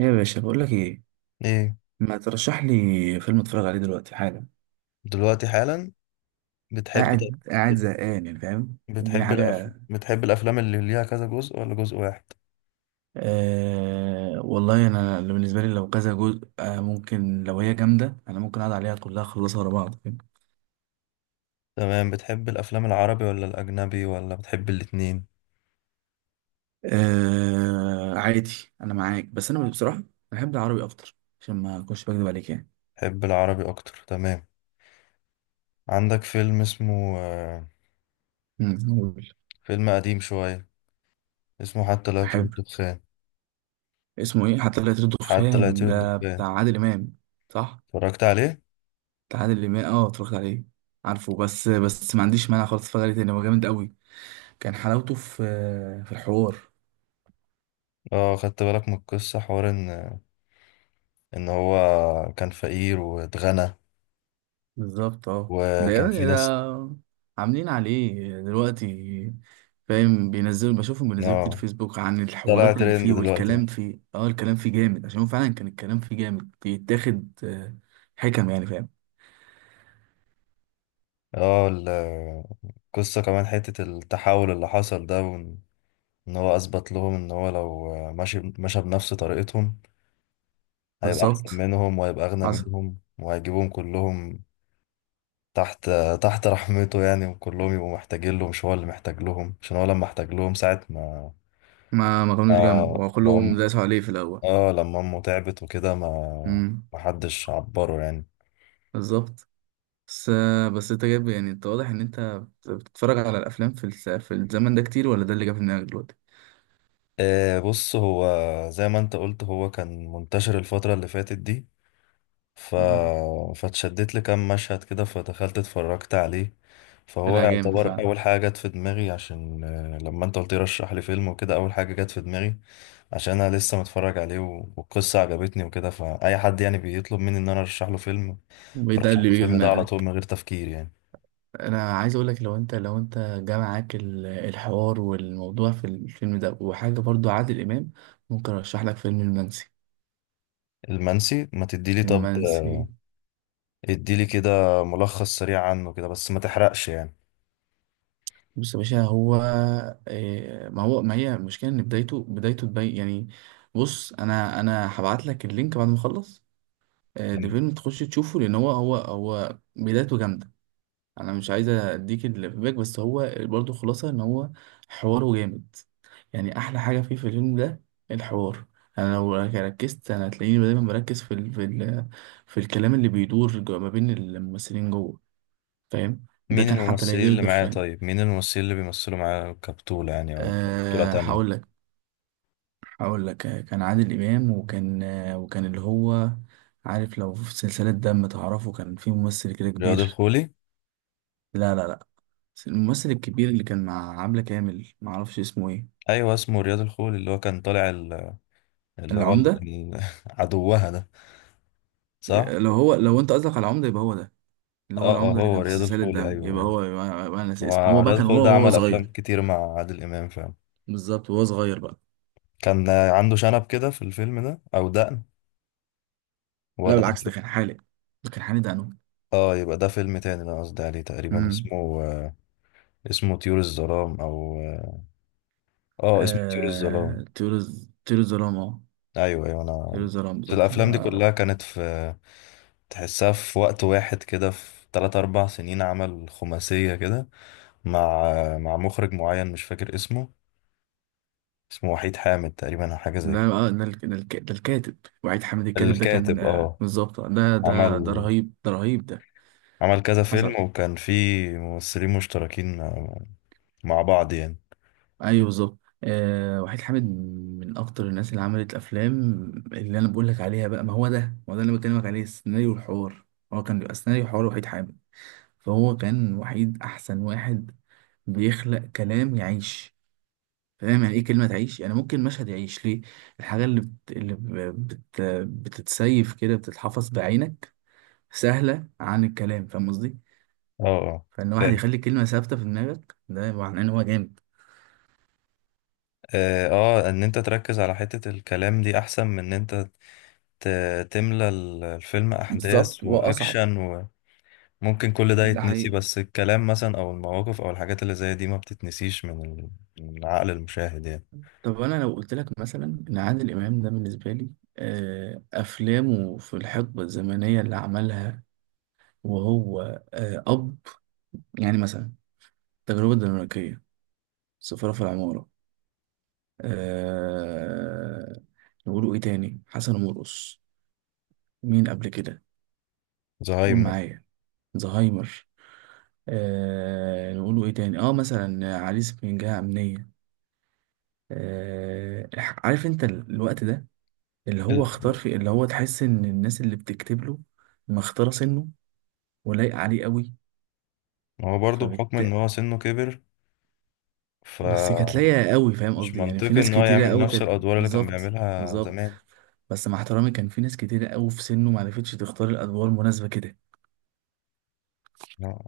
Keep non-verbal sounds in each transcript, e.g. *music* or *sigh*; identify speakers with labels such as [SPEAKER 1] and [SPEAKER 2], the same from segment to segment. [SPEAKER 1] إيه يا باشا، بقول لك ايه.
[SPEAKER 2] ايه.
[SPEAKER 1] ما ترشح لي فيلم اتفرج عليه دلوقتي حالا؟
[SPEAKER 2] دلوقتي حالا. بتحب بت-
[SPEAKER 1] قاعد زهقان يعني، فاهم، اديني
[SPEAKER 2] بتحب الأفلام
[SPEAKER 1] حاجه.
[SPEAKER 2] بتحب الأفلام اللي ليها كذا جزء ولا جزء واحد؟
[SPEAKER 1] آه والله، انا اللي بالنسبه لي لو كذا جزء ممكن، لو هي جامده انا ممكن اقعد عليها كلها اخلصها ورا بعض، فاهم.
[SPEAKER 2] تمام. بتحب الأفلام العربي ولا الأجنبي ولا بتحب الاتنين؟
[SPEAKER 1] آه عادي. انا معاك، بس انا بصراحه بحب العربي اكتر، عشان ما اكونش بكذب عليك يعني.
[SPEAKER 2] بتحب العربي أكتر، تمام. عندك فيلم اسمه
[SPEAKER 1] قول.
[SPEAKER 2] فيلم قديم شوية، اسمه حتى لا يطير
[SPEAKER 1] احب.
[SPEAKER 2] الدخان.
[SPEAKER 1] اسمه ايه؟ حتى لا يطير
[SPEAKER 2] حتى لا
[SPEAKER 1] الدخان؟
[SPEAKER 2] يطير
[SPEAKER 1] ده
[SPEAKER 2] الدخان.
[SPEAKER 1] بتاع عادل امام، صح؟
[SPEAKER 2] اتفرجت عليه.
[SPEAKER 1] تعادل امام، اتفرجت عليه. عارفه، بس ما عنديش مانع خالص اتفرج عليه تاني، هو جامد قوي. كان حلاوته في الحوار.
[SPEAKER 2] اه، خدت بالك من القصة؟ حوار ان هو كان فقير واتغنى،
[SPEAKER 1] بالظبط، ده
[SPEAKER 2] وكان في
[SPEAKER 1] يعني،
[SPEAKER 2] ناس.
[SPEAKER 1] ده عاملين عليه دلوقتي. فاهم، بينزلوا، بشوفهم بينزلوا كتير
[SPEAKER 2] اه،
[SPEAKER 1] فيسبوك عن
[SPEAKER 2] طلع
[SPEAKER 1] الحوارات اللي
[SPEAKER 2] ترند
[SPEAKER 1] فيه
[SPEAKER 2] دلوقتي.
[SPEAKER 1] والكلام فيه، الكلام فيه جامد، عشان هو فعلا كان الكلام فيه جامد بيتاخد حكم يعني، فاهم.
[SPEAKER 2] اه، القصة كمان حتة التحول اللي حصل ده، وان إن هو اثبت لهم ان هو لو ماشي مشى بنفس طريقتهم، هيبقى احسن
[SPEAKER 1] بالظبط،
[SPEAKER 2] منهم وهيبقى اغنى
[SPEAKER 1] حصل.
[SPEAKER 2] منهم وهيجيبهم كلهم تحت تحت رحمته يعني، وكلهم يبقوا محتاجين له، مش هو اللي محتاج لهم، عشان هو لما احتاج لهم ساعة ما
[SPEAKER 1] ما كانوش
[SPEAKER 2] ما
[SPEAKER 1] جنبه،
[SPEAKER 2] ما
[SPEAKER 1] وكلهم
[SPEAKER 2] أم-
[SPEAKER 1] داسوا عليه في الاول.
[SPEAKER 2] اه لما امه تعبت وكده، ما
[SPEAKER 1] امم
[SPEAKER 2] ما حدش عبره يعني.
[SPEAKER 1] بالظبط. بس بس انت جايب يعني، انت واضح ان انت بتتفرج على الافلام في في الزمن ده كتير، ولا ده اللي جه في دماغك دلوقتي؟
[SPEAKER 2] آه، بص، هو زي ما انت قلت هو كان منتشر الفترة اللي فاتت دي، ف...
[SPEAKER 1] مم.
[SPEAKER 2] فاتشدت لكام مشهد كده فدخلت اتفرجت عليه. فهو
[SPEAKER 1] طلع جامد
[SPEAKER 2] يعتبر
[SPEAKER 1] فعلا.
[SPEAKER 2] اول حاجه جت في دماغي، عشان لما انت قلت لي رشح لي فيلم وكده، اول حاجه جت في دماغي عشان انا لسه متفرج عليه والقصه عجبتني وكده. فاي حد يعني بيطلب مني ان انا ارشح له فيلم،
[SPEAKER 1] وده
[SPEAKER 2] ارشح له
[SPEAKER 1] اللي بيجي في
[SPEAKER 2] الفيلم ده على طول
[SPEAKER 1] دماغك.
[SPEAKER 2] من غير تفكير يعني.
[SPEAKER 1] انا عايز اقول لك، لو انت جا معاك الحوار والموضوع في الفيلم ده، وحاجه برضو عادل امام، ممكن ارشح لك فيلم المنسي.
[SPEAKER 2] المنسي؟ ما تديلي طب،
[SPEAKER 1] المنسي.
[SPEAKER 2] اديلي كده ملخص سريع عنه كده، بس ما تحرقش يعني.
[SPEAKER 1] بص يا باشا، هو إيه، ما هي المشكله، ان بدايته تبين يعني. بص، انا هبعت لك اللينك بعد ما اخلص. ده فيلم تخش تشوفه، لان هو بدايته جامده. انا مش عايز اديك الفيدباك، بس هو برضو خلاصه ان هو حواره جامد. يعني احلى حاجه فيه في الفيلم ده الحوار. انا لو ركزت، انا هتلاقيني دايما مركز في في الكلام اللي بيدور ما بين الممثلين جوه، فاهم. ده
[SPEAKER 2] مين
[SPEAKER 1] كان حتى لا
[SPEAKER 2] الممثلين
[SPEAKER 1] يدير
[SPEAKER 2] اللي معايا
[SPEAKER 1] الدخان.
[SPEAKER 2] طيب مين الممثلين اللي بيمثلوا معايا كبطولة يعني او بطولة
[SPEAKER 1] هقول
[SPEAKER 2] تانية؟
[SPEAKER 1] لك. كان عادل امام، وكان اللي هو، عارف لو في سلسله دم، تعرفه، كان في ممثل كده
[SPEAKER 2] رياض
[SPEAKER 1] كبير.
[SPEAKER 2] الخولي.
[SPEAKER 1] لا لا لا، بس الممثل الكبير اللي كان مع عبلة كامل، معرفش اسمه ايه.
[SPEAKER 2] ايوه اسمه رياض الخولي، اللي هو كان طالع اللي هو
[SPEAKER 1] العمدة.
[SPEAKER 2] *laughs* عدوها ده. صح.
[SPEAKER 1] لو انت قصدك على العمدة يبقى هو ده، اللي هو
[SPEAKER 2] اه اه،
[SPEAKER 1] العمدة اللي
[SPEAKER 2] هو
[SPEAKER 1] كان في
[SPEAKER 2] رياض
[SPEAKER 1] سلسلة
[SPEAKER 2] الخولي،
[SPEAKER 1] دم،
[SPEAKER 2] ايوه ايوه.
[SPEAKER 1] يبقى أنا ناسي اسمه. هو بقى
[SPEAKER 2] ورياض
[SPEAKER 1] كان
[SPEAKER 2] الخولي
[SPEAKER 1] هو
[SPEAKER 2] ده
[SPEAKER 1] هو
[SPEAKER 2] عمل
[SPEAKER 1] صغير.
[SPEAKER 2] افلام كتير مع عادل امام فعلا.
[SPEAKER 1] بالظبط، وهو صغير بقى.
[SPEAKER 2] كان عنده شنب كده في الفيلم ده او دقن،
[SPEAKER 1] لا
[SPEAKER 2] ولا ده
[SPEAKER 1] بالعكس، ده كان حالق، ده انو
[SPEAKER 2] اه؟ يبقى ده فيلم تاني اللي انا قصدي عليه. تقريبا
[SPEAKER 1] امم
[SPEAKER 2] اسمه آه، اسمه طيور الظلام او اه آه، اسمه طيور الظلام.
[SPEAKER 1] طيور الظلام،
[SPEAKER 2] ايوه ايوه.
[SPEAKER 1] طيور
[SPEAKER 2] انا
[SPEAKER 1] الظلام،
[SPEAKER 2] في
[SPEAKER 1] بالظبط
[SPEAKER 2] الافلام دي كلها كانت في، تحسها في وقت واحد كده، في 3 4 سنين عمل خماسية كده مع مع مخرج معين مش فاكر اسمه، اسمه وحيد حامد تقريبا أو حاجة زي كده.
[SPEAKER 1] ده الكاتب. وعيد حامد الكاتب ده كان
[SPEAKER 2] الكاتب، اه.
[SPEAKER 1] بالظبط ده
[SPEAKER 2] عمل
[SPEAKER 1] رهيب، ده رهيب ده.
[SPEAKER 2] عمل كذا
[SPEAKER 1] حصل.
[SPEAKER 2] فيلم، وكان في ممثلين مشتركين، مع بعض يعني.
[SPEAKER 1] ايوه بالظبط، وحيد حامد من اكتر الناس اللي عملت افلام اللي انا بقول لك عليها بقى. ما هو ده اللي أنا بكلمك عليه، السيناريو والحوار. هو كان بيبقى سيناريو وحوار وحيد حامد. فهو كان وحيد احسن واحد بيخلق كلام يعيش. فاهم يعني ايه كلمه تعيش؟ يعني ممكن مشهد يعيش ليه. الحاجه اللي بت... اللي ب- بت... بتتسيف كده، بتتحفظ بعينك سهله عن الكلام، فاهم قصدي.
[SPEAKER 2] اه. اه.
[SPEAKER 1] فان واحد
[SPEAKER 2] فاهم.
[SPEAKER 1] يخلي كلمه ثابته في دماغك، ده معناه ان هو جامد.
[SPEAKER 2] اه، آه، ان انت تركز على حتة الكلام دي احسن من ان انت تملى الفيلم احداث
[SPEAKER 1] بالظبط، واصعب.
[SPEAKER 2] واكشن، وممكن كل ده
[SPEAKER 1] ده
[SPEAKER 2] يتنسي،
[SPEAKER 1] حقيقي.
[SPEAKER 2] بس الكلام مثلا او المواقف او الحاجات اللي زي دي ما بتتنسيش من من عقل المشاهد يعني.
[SPEAKER 1] طب انا لو قلت لك مثلا ان عادل امام ده بالنسبه لي افلامه في الحقبه الزمنيه اللي عملها وهو آه، اب يعني مثلا التجربه الدنماركيه، سفاره في العماره، أه نقولوا ايه تاني، حسن ومرقص، مين قبل كده؟ قول
[SPEAKER 2] زهايمر.
[SPEAKER 1] معايا. زهايمر. نقولوا ايه تاني، مثلا عريس من جهه امنيه. أه عارف انت الوقت ده اللي هو اختار في، اللي هو تحس ان الناس اللي بتكتب له مختاره سنه ولايقه عليه قوي،
[SPEAKER 2] هو برضه بحكم ان
[SPEAKER 1] فبت.
[SPEAKER 2] هو سنه كبر،
[SPEAKER 1] بس كانت لايقه
[SPEAKER 2] فمش
[SPEAKER 1] قوي، فاهم قصدي، يعني في
[SPEAKER 2] منطقي
[SPEAKER 1] ناس
[SPEAKER 2] ان هو
[SPEAKER 1] كتيره
[SPEAKER 2] يعمل
[SPEAKER 1] قوي
[SPEAKER 2] نفس
[SPEAKER 1] كانت.
[SPEAKER 2] الادوار اللي كان
[SPEAKER 1] بالظبط.
[SPEAKER 2] بيعملها
[SPEAKER 1] بالظبط.
[SPEAKER 2] زمان.
[SPEAKER 1] بس مع احترامي، كان في ناس كتيره قوي في سنه ما عرفتش تختار الادوار مناسبه كده.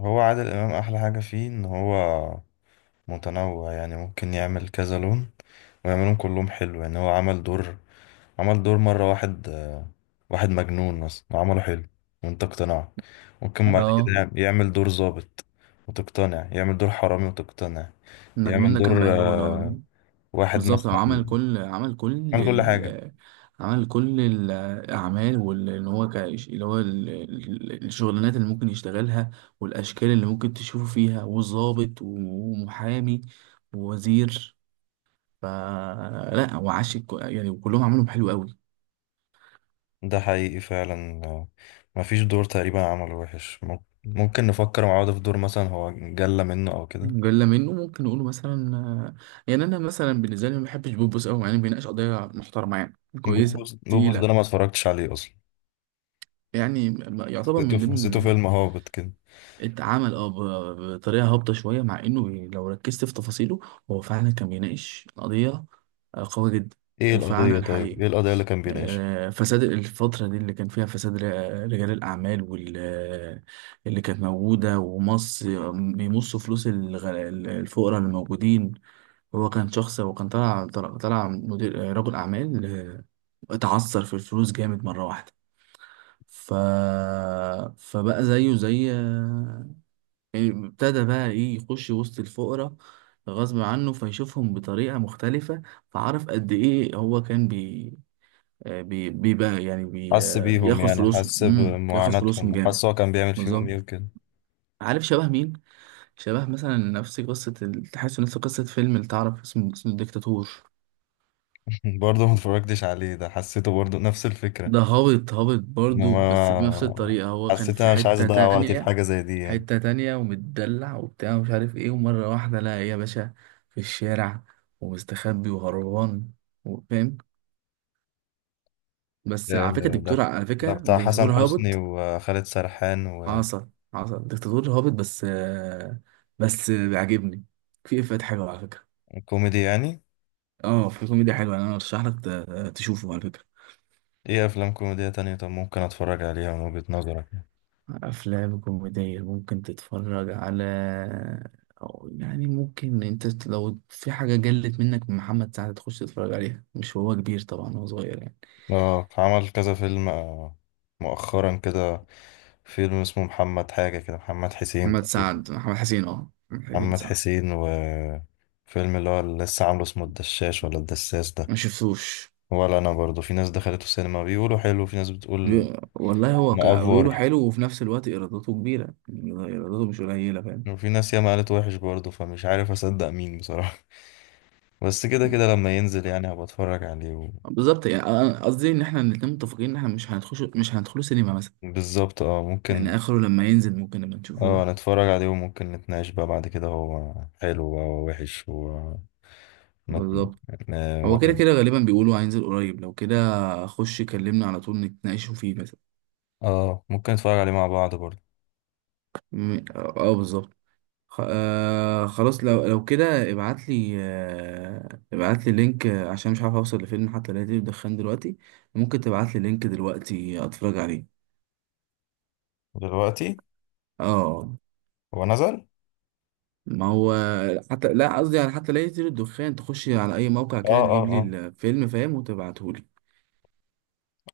[SPEAKER 2] هو عادل امام احلى حاجه فيه ان هو متنوع، يعني ممكن يعمل كذا لون ويعملهم كلهم حلو. يعني هو عمل دور مره واحد، واحد مجنون مثلا وعمله حلو وانت اقتنعت. ممكن بعد كده
[SPEAKER 1] اه.
[SPEAKER 2] يعمل دور ظابط وتقتنع، يعمل دور حرامي وتقتنع،
[SPEAKER 1] المجنون
[SPEAKER 2] يعمل
[SPEAKER 1] ده كان
[SPEAKER 2] دور
[SPEAKER 1] بهلول، اه.
[SPEAKER 2] واحد
[SPEAKER 1] بالظبط، هو
[SPEAKER 2] مثلا. عمل كل حاجه.
[SPEAKER 1] عمل كل الأعمال، واللي هو ك... اللي هو ال... ال- الشغلانات اللي ممكن يشتغلها، والأشكال اللي ممكن تشوفه فيها، وظابط ومحامي ووزير، يعني، وكلهم عملهم حلو قوي.
[SPEAKER 2] ده حقيقي فعلا، مفيش دور تقريبا عمله وحش. ممكن نفكر مع بعض في دور مثلا هو جلى منه او كده.
[SPEAKER 1] جلة منه ممكن نقوله مثلا يعني أنا مثلا بالنسبة لي ما بحبش بوبوس قوي، يعني بيناقش قضايا محترمة، يعني كويسة
[SPEAKER 2] بوبوس؟ بوبوس ده انا ما
[SPEAKER 1] تقيلة.
[SPEAKER 2] اتفرجتش عليه اصلا،
[SPEAKER 1] يعني، يعتبر
[SPEAKER 2] حسيته
[SPEAKER 1] من
[SPEAKER 2] حسيته
[SPEAKER 1] ضمن.
[SPEAKER 2] فيلم هابط كده.
[SPEAKER 1] اتعمل بطريقه هابطه شويه، مع انه لو ركزت في تفاصيله هو فعلا كان بيناقش قضيه قويه جدا.
[SPEAKER 2] ايه القضية؟
[SPEAKER 1] وفعلا
[SPEAKER 2] طيب
[SPEAKER 1] حقيقي
[SPEAKER 2] ايه القضية اللي كان بيناقشها؟
[SPEAKER 1] فساد الفترة دي اللي كان فيها، فساد رجال الأعمال، واللي كانت موجودة، ومص، بيمصوا فلوس الفقراء اللي موجودين. هو كان شخص، وكان طلع مدير رجل أعمال آه،، اتعثر في الفلوس جامد مرة واحدة. ف... فبقى زيه زي، يعني ابتدى بقى ايه، يخش وسط الفقراء غصب عنه، فيشوفهم بطريقة مختلفة. فعرف قد ايه هو كان بي آه، بي بيبقى يعني بي
[SPEAKER 2] حس
[SPEAKER 1] آه،
[SPEAKER 2] بيهم
[SPEAKER 1] بياخد
[SPEAKER 2] يعني،
[SPEAKER 1] فلوسهم،
[SPEAKER 2] حس
[SPEAKER 1] بياخد فلوسهم
[SPEAKER 2] بمعاناتهم،
[SPEAKER 1] جامد.
[SPEAKER 2] وحس هو كان بيعمل فيهم
[SPEAKER 1] بالظبط.
[SPEAKER 2] ايه وكده.
[SPEAKER 1] عارف شبه مين؟ شبه مثلا نفس قصة تحس نفس قصة فيلم، اللي تعرف اسمه الدكتاتور.
[SPEAKER 2] *laughs* برضه ما اتفرجتش عليه، ده حسيته برضه نفس الفكرة.
[SPEAKER 1] ده هابط، هابط برضو، بس بنفس
[SPEAKER 2] ما
[SPEAKER 1] الطريقة، هو كان
[SPEAKER 2] حسيت
[SPEAKER 1] في
[SPEAKER 2] انا مش عايز
[SPEAKER 1] حتة
[SPEAKER 2] اضيع وقتي في
[SPEAKER 1] تانية،
[SPEAKER 2] حاجة زي دي يعني.
[SPEAKER 1] ومتدلع وبتاع ومش عارف ايه، ومرة واحدة لقى ايه يا باشا، في الشارع ومستخبي وهربان، فاهم. بس
[SPEAKER 2] ده
[SPEAKER 1] على فكرة،
[SPEAKER 2] ده ده بتاع حسن
[SPEAKER 1] دكتاتور
[SPEAKER 2] حسني
[SPEAKER 1] هابط.
[SPEAKER 2] وخالد سرحان؟
[SPEAKER 1] حصل دكتاتور هابط، بس بس بيعجبني، في افات حلوة على فكرة.
[SPEAKER 2] كوميدي يعني؟
[SPEAKER 1] اه في كوميديا حلوة، انا ارشح لك تشوفه على فكرة.
[SPEAKER 2] ايه افلام كوميدية تانية طب ممكن اتفرج عليها من وجهة نظرك يعني؟
[SPEAKER 1] أفلام كوميدية ممكن تتفرج على، أو يعني ممكن أنت لو في حاجة جلت منك من محمد سعد تخش تتفرج عليها، مش هو كبير طبعا، هو صغير يعني.
[SPEAKER 2] اه، عمل كذا فيلم، مؤخرا كده، فيلم اسمه محمد حاجة كده، محمد حسين
[SPEAKER 1] محمد
[SPEAKER 2] تقريبا.
[SPEAKER 1] سعد، محمد حسين، محمد حسين
[SPEAKER 2] محمد
[SPEAKER 1] سعد.
[SPEAKER 2] حسين، وفيلم اللي هو اللي لسه عامله اسمه الدشاش ولا الدساس ده؟
[SPEAKER 1] ما شفتوش.
[SPEAKER 2] ولا انا برضو. في ناس دخلته السينما بيقولوا حلو، وفي ناس بتقول
[SPEAKER 1] والله هو، بيقولوا
[SPEAKER 2] مأفور،
[SPEAKER 1] حلو، وفي نفس الوقت إيراداته كبيرة، يعني إيراداته مش قليلة، فاهم.
[SPEAKER 2] وفي ناس ياما قالت وحش برضه، فمش عارف اصدق مين بصراحة. *laughs* بس كده كده لما ينزل يعني هبقى اتفرج عليه
[SPEAKER 1] بالظبط، يعني قصدي إن إحنا الاتنين متفقين إن إحنا مش هندخله سينما مثلا.
[SPEAKER 2] بالظبط. اه ممكن.
[SPEAKER 1] يعني آخره لما ينزل ممكن نبقى
[SPEAKER 2] اه،
[SPEAKER 1] نشوفوه.
[SPEAKER 2] نتفرج عليه وممكن نتناقش بقى بعد كده هو حلو بقى ووحش مت...
[SPEAKER 1] بالظبط، هو كده
[SPEAKER 2] واحد.
[SPEAKER 1] كده غالبا بيقولوا هينزل قريب، لو كده خش كلمنا على طول نتناقشوا فيه مثلا.
[SPEAKER 2] اه، ممكن نتفرج عليه مع بعض برضه.
[SPEAKER 1] بالظبط. خلاص، لو كده ابعت لي، آه ابعت لي لينك عشان مش عارف اوصل لفيلم حتى لا بدخان دلوقتي، ممكن تبعت لي لينك دلوقتي اتفرج عليه.
[SPEAKER 2] دلوقتي؟
[SPEAKER 1] اه،
[SPEAKER 2] هو نزل؟
[SPEAKER 1] ما هو، حتى لا قصدي على حتى لا يطير الدخان، تخش على اي موقع
[SPEAKER 2] اه
[SPEAKER 1] كده
[SPEAKER 2] اه
[SPEAKER 1] تجيب لي
[SPEAKER 2] اه.
[SPEAKER 1] الفيلم، فاهم، وتبعته لي.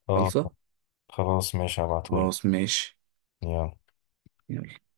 [SPEAKER 2] اه.
[SPEAKER 1] خلصه.
[SPEAKER 2] خلاص ماشي، هبعتهولك.
[SPEAKER 1] خلاص، ماشي.
[SPEAKER 2] يلا.
[SPEAKER 1] يلا.